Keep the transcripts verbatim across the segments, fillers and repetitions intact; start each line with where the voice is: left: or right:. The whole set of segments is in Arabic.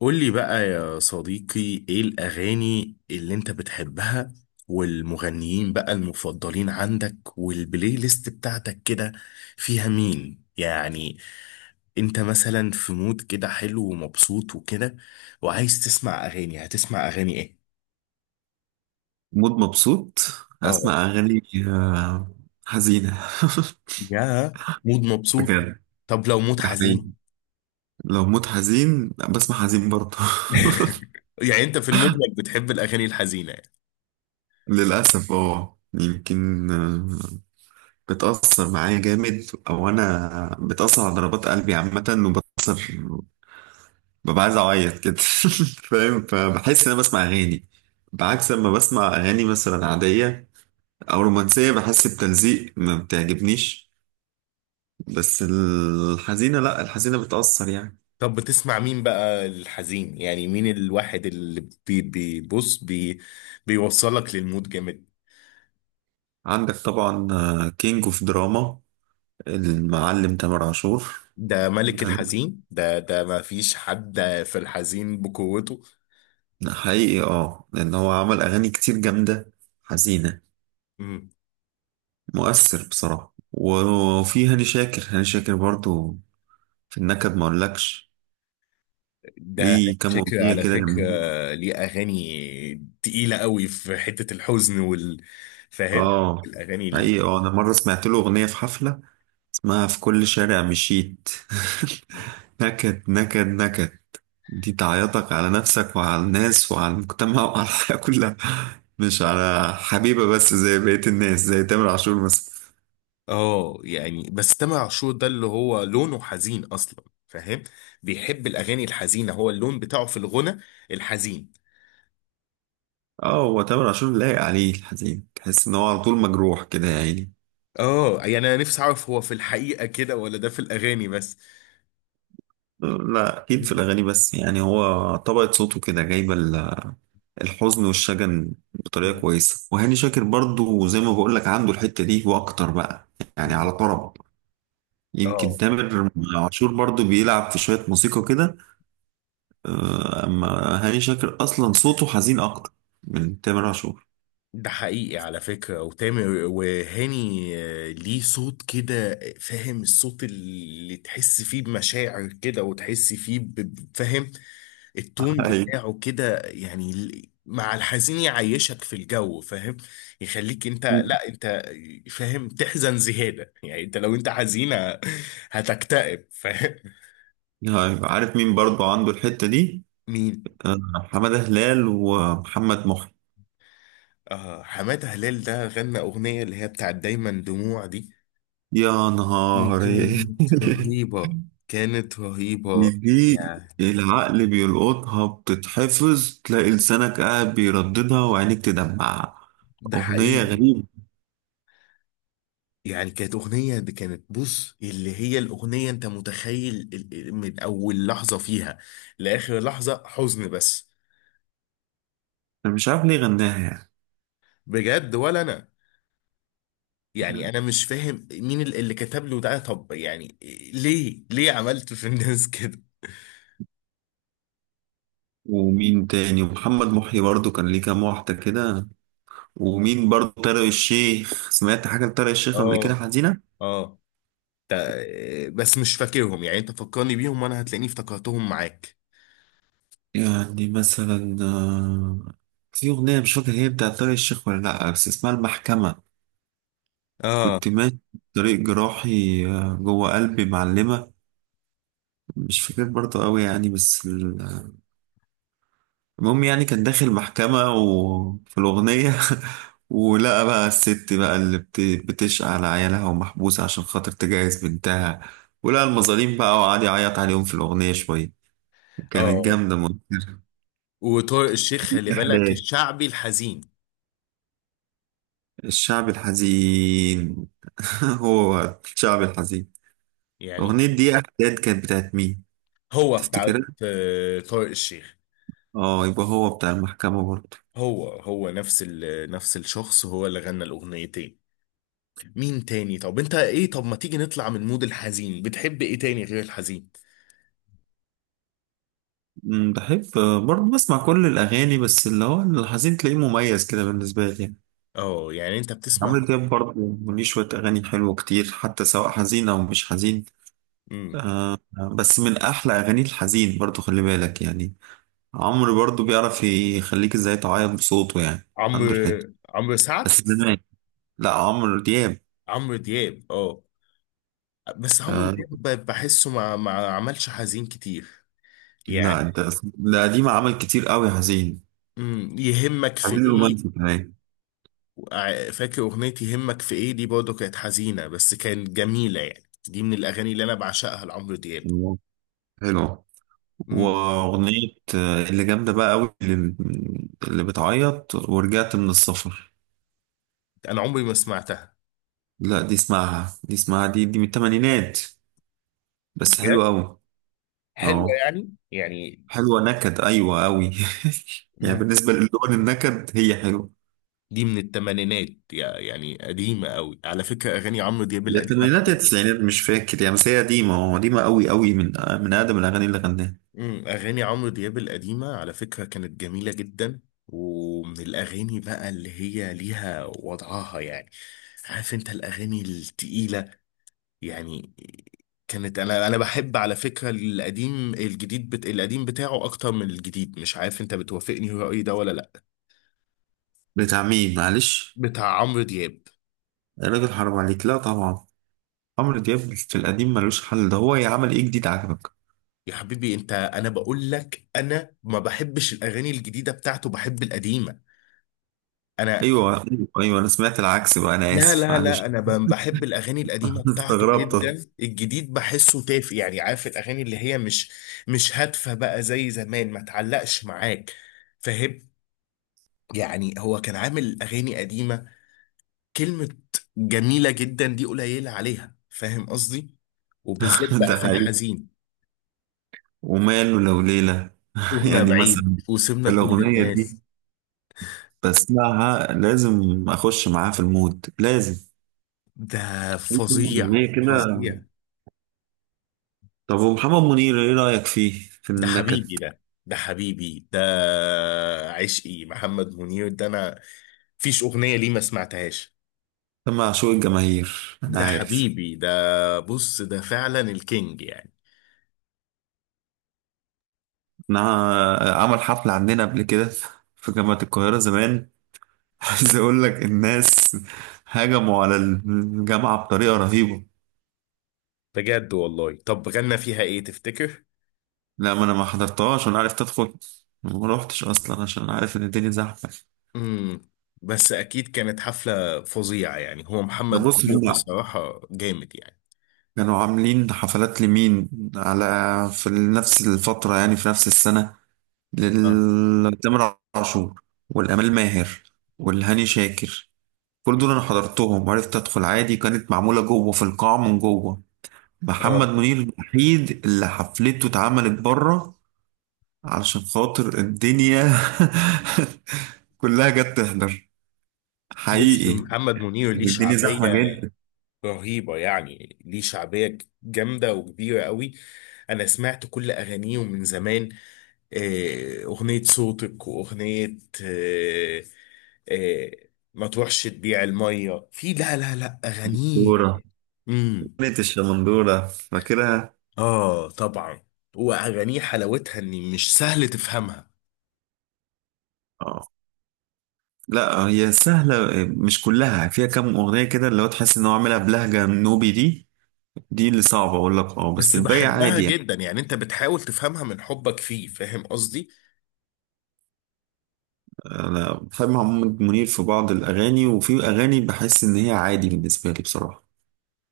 left: قولي بقى يا صديقي، ايه الأغاني اللي انت بتحبها والمغنيين بقى المفضلين عندك والبلاي ليست بتاعتك كده فيها مين يعني؟ انت مثلا في مود كده حلو ومبسوط وكده وعايز تسمع أغاني، هتسمع أغاني ايه؟
right: مود مبسوط،
left: اه،
right: هسمع أغاني آه، حزينة.
left: يا مود مبسوط.
right: بجد،
left: طب لو مود
right: ده حقيقي.
left: حزين.
right: لو مود حزين بسمع حزين برضه.
left: يعني انت في المجمل بتحب الأغاني الحزينة.
right: للأسف اه يمكن، آه، بتأثر معايا جامد، أو أنا بتأثر على ضربات قلبي عامة وبتأثر، ببقى عايز أعيط كده. فاهم؟ فبحس إن أنا بسمع أغاني بعكس لما بسمع أغاني مثلا عادية أو رومانسية، بحس بتلزيق، ما بتعجبنيش. بس الحزينة لأ، الحزينة بتأثر يعني.
left: طب بتسمع مين بقى الحزين، يعني مين الواحد اللي بي بيبص بي بيوصلك للمود جامد؟
right: عندك طبعا، آه، كينج اوف دراما، المعلم تامر عاشور.
left: ده ملك
right: ده
left: الحزين ده ده ما فيش حد في الحزين بقوته.
right: حقيقي، اه، لان هو عمل اغاني كتير جامده حزينه،
left: مم.
right: مؤثر بصراحه. وفي هاني شاكر، هاني شاكر برضو في النكد ما اقولكش،
left: ده
right: ليه كام
left: شكل
right: اغنيه
left: على
right: كده
left: فكرة
right: جامدين.
left: ليه أغاني تقيلة قوي في حتة الحزن وال، فاهم؟
right: اه
left: الأغاني ال...
right: حقيقي، اه، انا مره سمعت له اغنيه في حفله اسمها في كل شارع مشيت. نكد نكد نكد، دي تعيطك على نفسك وعلى الناس وعلى المجتمع وعلى الحياة كلها، مش على حبيبة بس زي بقية الناس زي تامر عاشور مثلا.
left: اه يعني بس تامر عاشور ده اللي هو لونه حزين أصلا، فاهم؟ بيحب الأغاني الحزينة، هو اللون بتاعه في الغنى الحزين.
right: اه، هو تامر عاشور لايق عليه الحزين، تحس ان هو على طول مجروح كده يا عيني.
left: اه يعني انا نفسي اعرف هو في الحقيقة كده ولا ده في الاغاني بس.
right: لا، اكيد في الاغاني بس، يعني هو طبقة صوته كده جايبة ال- الحزن والشجن بطريقة
left: مم.
right: كويسة. وهاني شاكر برضو زي ما بقول لك عنده الحتة دي واكتر بقى، يعني
left: مم.
right: على طرب. يمكن
left: اه،
right: تامر عاشور برضو بيلعب في شوية موسيقى كده، آه، اما هاني شاكر اصلا صوته حزين اكتر من تامر عاشور.
left: ده حقيقي على فكرة. وتامر وهاني آه، ليه صوت كده، فاهم؟ الصوت اللي تحس فيه بمشاعر كده، وتحس فيه ب- ب- فاهم؟ التون
right: ايوه،
left: بتاعه كده يعني ال- مع الحزين يعيشك في الجو، فاهم؟ يخليك انت، لا انت فاهم، تحزن زيادة، يعني انت لو انت حزينة هتكتئب، فاهم؟
right: أيوة. عارف مين برضو عنده الحتة دي؟
left: مين؟
right: آه، حمادة هلال ومحمد محي.
left: آه، حمادة هلال ده غنى أغنية اللي هي بتاعت دايما دموع دي.
right: يا
left: دي
right: نهار!
left: كانت رهيبة، كانت
right: دي
left: رهيبة
right: دي
left: يعني.
right: العقل بيلقطها، بتتحفظ، تلاقي لسانك قاعد بيرددها وعينيك تدمع.
left: ده
right: أغنية
left: حقيقي.
right: غريبة،
left: يعني كانت أغنية دي، كانت بص اللي هي الأغنية، أنت متخيل ال- ال- من أول لحظة فيها لآخر لحظة حزن بس.
right: أنا مش عارف ليه غناها يعني.
left: بجد، ولا أنا يعني أنا مش فاهم مين ال- اللي كتب له ده، طب يعني ليه ليه عملت في الناس كده؟
right: ومين تاني؟ ومحمد محي برضو كان ليه كام واحدة كده. ومين برضو؟ طارق الشيخ، سمعت حاجة لطارق الشيخ قبل كده
left: آه،
right: حزينة.
left: آه، آه، بس مش فاكرهم، يعني انت فكرني بيهم وانا هتلاقيني افتكرتهم معاك.
right: يعني مثلا، آه، في أغنية مش فاكر هي بتاعت طارق الشيخ ولا لأ، بس اسمها المحكمة.
left: اه،
right: كنت ماشي في طريق جراحي، آه، جوه قلبي معلمة. مش فاكر برضو قوي يعني، بس ال- المهم، يعني كان داخل محكمة وفي الأغنية، ولقى بقى الست بقى اللي بت- بتشقى على عيالها ومحبوسة عشان خاطر تجهز بنتها، ولقى المظالم بقى وقعد يعيط عليهم في الأغنية شوية. كانت
left: اه.
right: جامدة مؤخرا.
left: وطارق الشيخ خلي بالك،
right: إحداث
left: الشعبي الحزين
right: الشعب الحزين. هو الشعب الحزين.
left: يعني.
right: أغنية دي إحداد كانت بتاعت مين؟
left: هو بتاع
right: تفتكرها؟
left: آه، طارق الشيخ.
right: اه، يبقى هو بتاع المحكمة برضه.
left: هو هو نفس ال نفس الشخص، هو اللي غنى الاغنيتين. مين تاني؟ طب انت ايه؟ طب ما تيجي نطلع من مود الحزين، بتحب ايه تاني غير الحزين؟
right: أمم، بحب برضه بسمع كل الأغاني، بس اللي هو الحزين تلاقيه مميز كده بالنسبة لي يعني.
left: اه يعني انت بتسمع.
right: عمرو دياب برضه ليه شوية أغاني حلوة كتير حتى، سواء حزين أو مش حزين.
left: امم،
right: آه، بس من أحلى أغاني الحزين برضه، خلي بالك يعني. عمرو برضه بيعرف يخليك إزاي تعيط بصوته يعني. عنده
left: عمرو،
right: الحتة
left: عمرو سعد
right: بس زمان. لا، عمرو دياب.
left: عمرو دياب؟ اه، بس عمرو دياب
right: آه
left: ب- بحسه ما ما عملش حزين كتير
right: لا،
left: يعني.
right: انت ده قديم عمل كتير قوي حزين،
left: امم، يهمك في
right: حزين
left: ايه.
right: رومانسي كمان.
left: وع- فاكر اغنية يهمك في ايه دي؟ برضه كانت حزينة بس كانت جميلة يعني، دي من الاغاني اللي انا بعشقها لعمرو دياب.
right: الله، حلو.
left: امم.
right: واغنية، آه، اللي جامدة بقى قوي، اللي, اللي بتعيط، ورجعت من السفر.
left: انا عمري ما سمعتها.
right: لا، دي اسمعها، دي اسمعها دي دي من الثمانينات، بس
left: بجد؟
right: حلوة قوي.
left: حلوة
right: اه
left: يعني يعني؟
right: حلوة نكد، ايوه قوي. يعني
left: مم.
right: بالنسبة للون النكد هي حلوة.
left: دي من الثمانينات يعني قديمة قوي، على فكرة اغاني عمرو دياب
right: يا
left: القديمة
right: الثمانينات يا
left: كانت،
right: التسعينات، مش فاكر يعني، بس هي قديمة، اه قديمة قوي قوي، من من أقدم الأغاني اللي غناها.
left: امم، اغاني عمرو دياب القديمة على فكرة كانت جميلة جدا، ومن الاغاني بقى اللي هي ليها وضعها يعني، عارف انت، الاغاني التقيلة يعني. كانت، انا انا بحب على فكره القديم، الجديد بت... القديم بتاعه اكتر من الجديد، مش عارف انت بتوافقني في رايي ده ولا لا؟
right: بتاع مين معلش؟
left: بتاع عمرو دياب.
right: يا راجل حرام عليك! لا طبعا، عمرو دياب في القديم ملوش حل، ده هو يعمل ايه جديد عجبك؟
left: يا حبيبي انت، انا بقول لك انا ما بحبش الاغاني الجديده بتاعته، بحب القديمه انا.
right: ايوه ايوه أيوة، انا سمعت العكس بقى، انا
left: لا
right: اسف
left: لا لا
right: معلش.
left: انا ب- بحب الاغاني القديمه بتاعته
right: استغربت.
left: جدا، الجديد بحسه تافه يعني، عارف الاغاني اللي هي مش مش هادفه بقى زي زمان، ما تعلقش معاك، فاهم؟ يعني هو كان عامل اغاني قديمه كلمة جميلة جدا دي قليلة عليها، فاهم قصدي؟ وبالذات
right: ده
left: بقى في
right: حقيقي،
left: الحزين.
right: وماله لو ليلة،
left: تهنا
right: يعني
left: بعيد
right: مثلا،
left: وسيبنا كل
right: الأغنية دي
left: الناس.
right: بسمعها لازم أخش معاها في المود، لازم.
left: ده فظيع،
right: أغنية كده.
left: فظيع.
right: طب ومحمد منير إيه رأيك فيه في
left: ده
right: النكد؟
left: حبيبي ده، ده حبيبي ده، عشقي محمد منير ده انا، فيش اغنية ليه ما سمعتهاش.
right: ده معشوق الجماهير أنا
left: ده
right: عارف.
left: حبيبي ده، بص ده فعلا الكينج يعني.
right: أنا عمل حفلة عندنا قبل كده في جامعة القاهرة زمان، عايز اقول لك الناس هجموا على الجامعة بطريقة رهيبة.
left: بجد والله؟ طب غنى فيها ايه تفتكر؟
right: لا، ما انا ما حضرتهاش، وانا عرفت ادخل، ما روحتش اصلا عشان عارف ان الدنيا زحمة.
left: امم. بس اكيد كانت حفله فظيعه يعني، هو
right: ده
left: محمد
right: بص،
left: منير
right: هم
left: بصراحه جامد يعني.
right: كانوا عاملين حفلات لمين، على، في نفس الفترة يعني في نفس السنة،
left: اه،
right: لتامر عاشور والأمال ماهر والهاني شاكر، كل دول انا حضرتهم وعرفت ادخل عادي، كانت معمولة جوه في القاعة من جوه.
left: اه.
right: محمد منير الوحيد اللي حفلته اتعملت بره علشان خاطر الدنيا كلها جت تحضر،
left: بص
right: حقيقي،
left: محمد منير ليه
right: يعني الدنيا
left: شعبيه
right: زحمة جدا.
left: رهيبه يعني، ليه شعبيه جامده وكبيره قوي. انا سمعت كل اغانيه من زمان، آه، اغنيه صوتك، واغنيه آه، آه، ما تروحش تبيع الميه في، لا لا لا اغانيه.
right: دورة،
left: امم.
right: كانت الشمندورة فاكرها.
left: اه طبعا. واغانيه حلاوتها ان مش سهل تفهمها،
right: اه، لا هي سهلة، مش كلها، فيها كام أغنية كده اللي هو تحس إن هو عاملها بلهجة نوبي، دي دي اللي صعبة، أقول لك اه، بس
left: بس
right: الباقي
left: بحبها
right: عادي يعني.
left: جدا يعني، انت بتحاول تفهمها من حبك فيه، فاهم قصدي؟
right: أنا بحب محمد منير في بعض الأغاني، وفي أغاني بحس إن هي عادي بالنسبة لي بصراحة.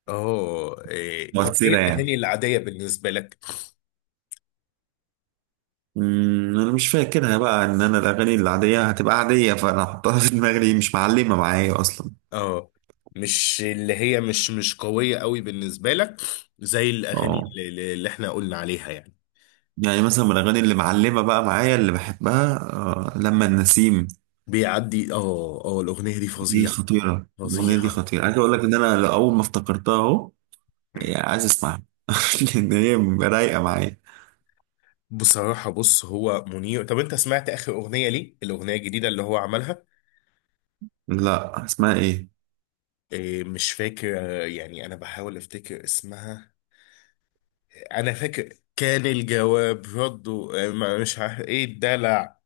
left: اه، إيه؟ طب ايه
right: مؤثرة يعني.
left: الاغاني العاديه بالنسبه لك؟
right: امم، انا مش فاكرها بقى، ان انا الاغاني العاديه هتبقى عاديه، فانا احطها في دماغي ليه؟ مش معلمه معايا اصلا.
left: اه، مش اللي هي مش مش قويه قوي بالنسبه لك، زي الاغاني
right: اه،
left: اللي, اللي احنا قلنا عليها يعني.
right: يعني مثلا من الاغاني اللي معلمه بقى معايا اللي بحبها، آه لما النسيم.
left: بيعدي، اه اه، الاغنيه دي
right: دي
left: فظيعه،
right: خطيره، الاغنيه دي
left: فظيعه.
right: خطيره، عايز اقول لك ان انا اول ما افتكرتها اهو، يعني عايز اسمعها، لان هي رايقه معايا.
left: بصراحه بص، هو منير، طب انت سمعت اخر اغنيه ليه، الاغنيه الجديده اللي هو عملها؟
right: لا، اسمها ايه؟
left: إيه مش فاكر، آه، يعني انا بحاول افتكر اسمها، انا فاكر كان الجواب رده، آه، ما- مش عارف ايه الدلع،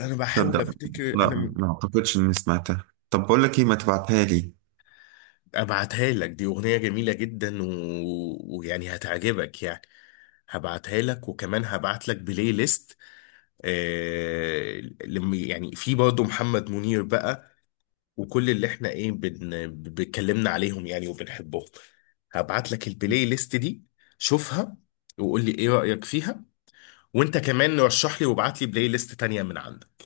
left: انا بحاول
right: تصدق،
left: افتكر
right: لا
left: انا.
right: ما اعتقدش اني سمعتها. طب بقول لك ايه، ما تبعتها لي.
left: ابعتها لك، دي اغنية جميلة جدا و... ويعني هتعجبك يعني، هبعتها لك وكمان هبعت لك بلاي ليست، آه... لم... يعني في برضه محمد منير بقى وكل اللي احنا ايه بن... بنتكلمنا عليهم يعني وبنحبهم، هبعت لك البلاي ليست دي، شوفها وقول لي ايه رأيك فيها. وانت كمان رشح لي وابعت لي بلاي ليست تانية من عندك.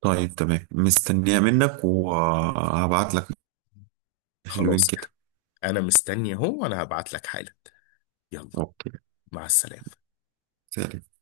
right: طيب تمام، مستنيها منك وهبعت لك. حلوين
left: خلاص
right: كده.
left: يعني، انا مستني اهو وانا هبعت لك حالا. يلا،
right: اوكي،
left: مع السلامة.
right: سلام.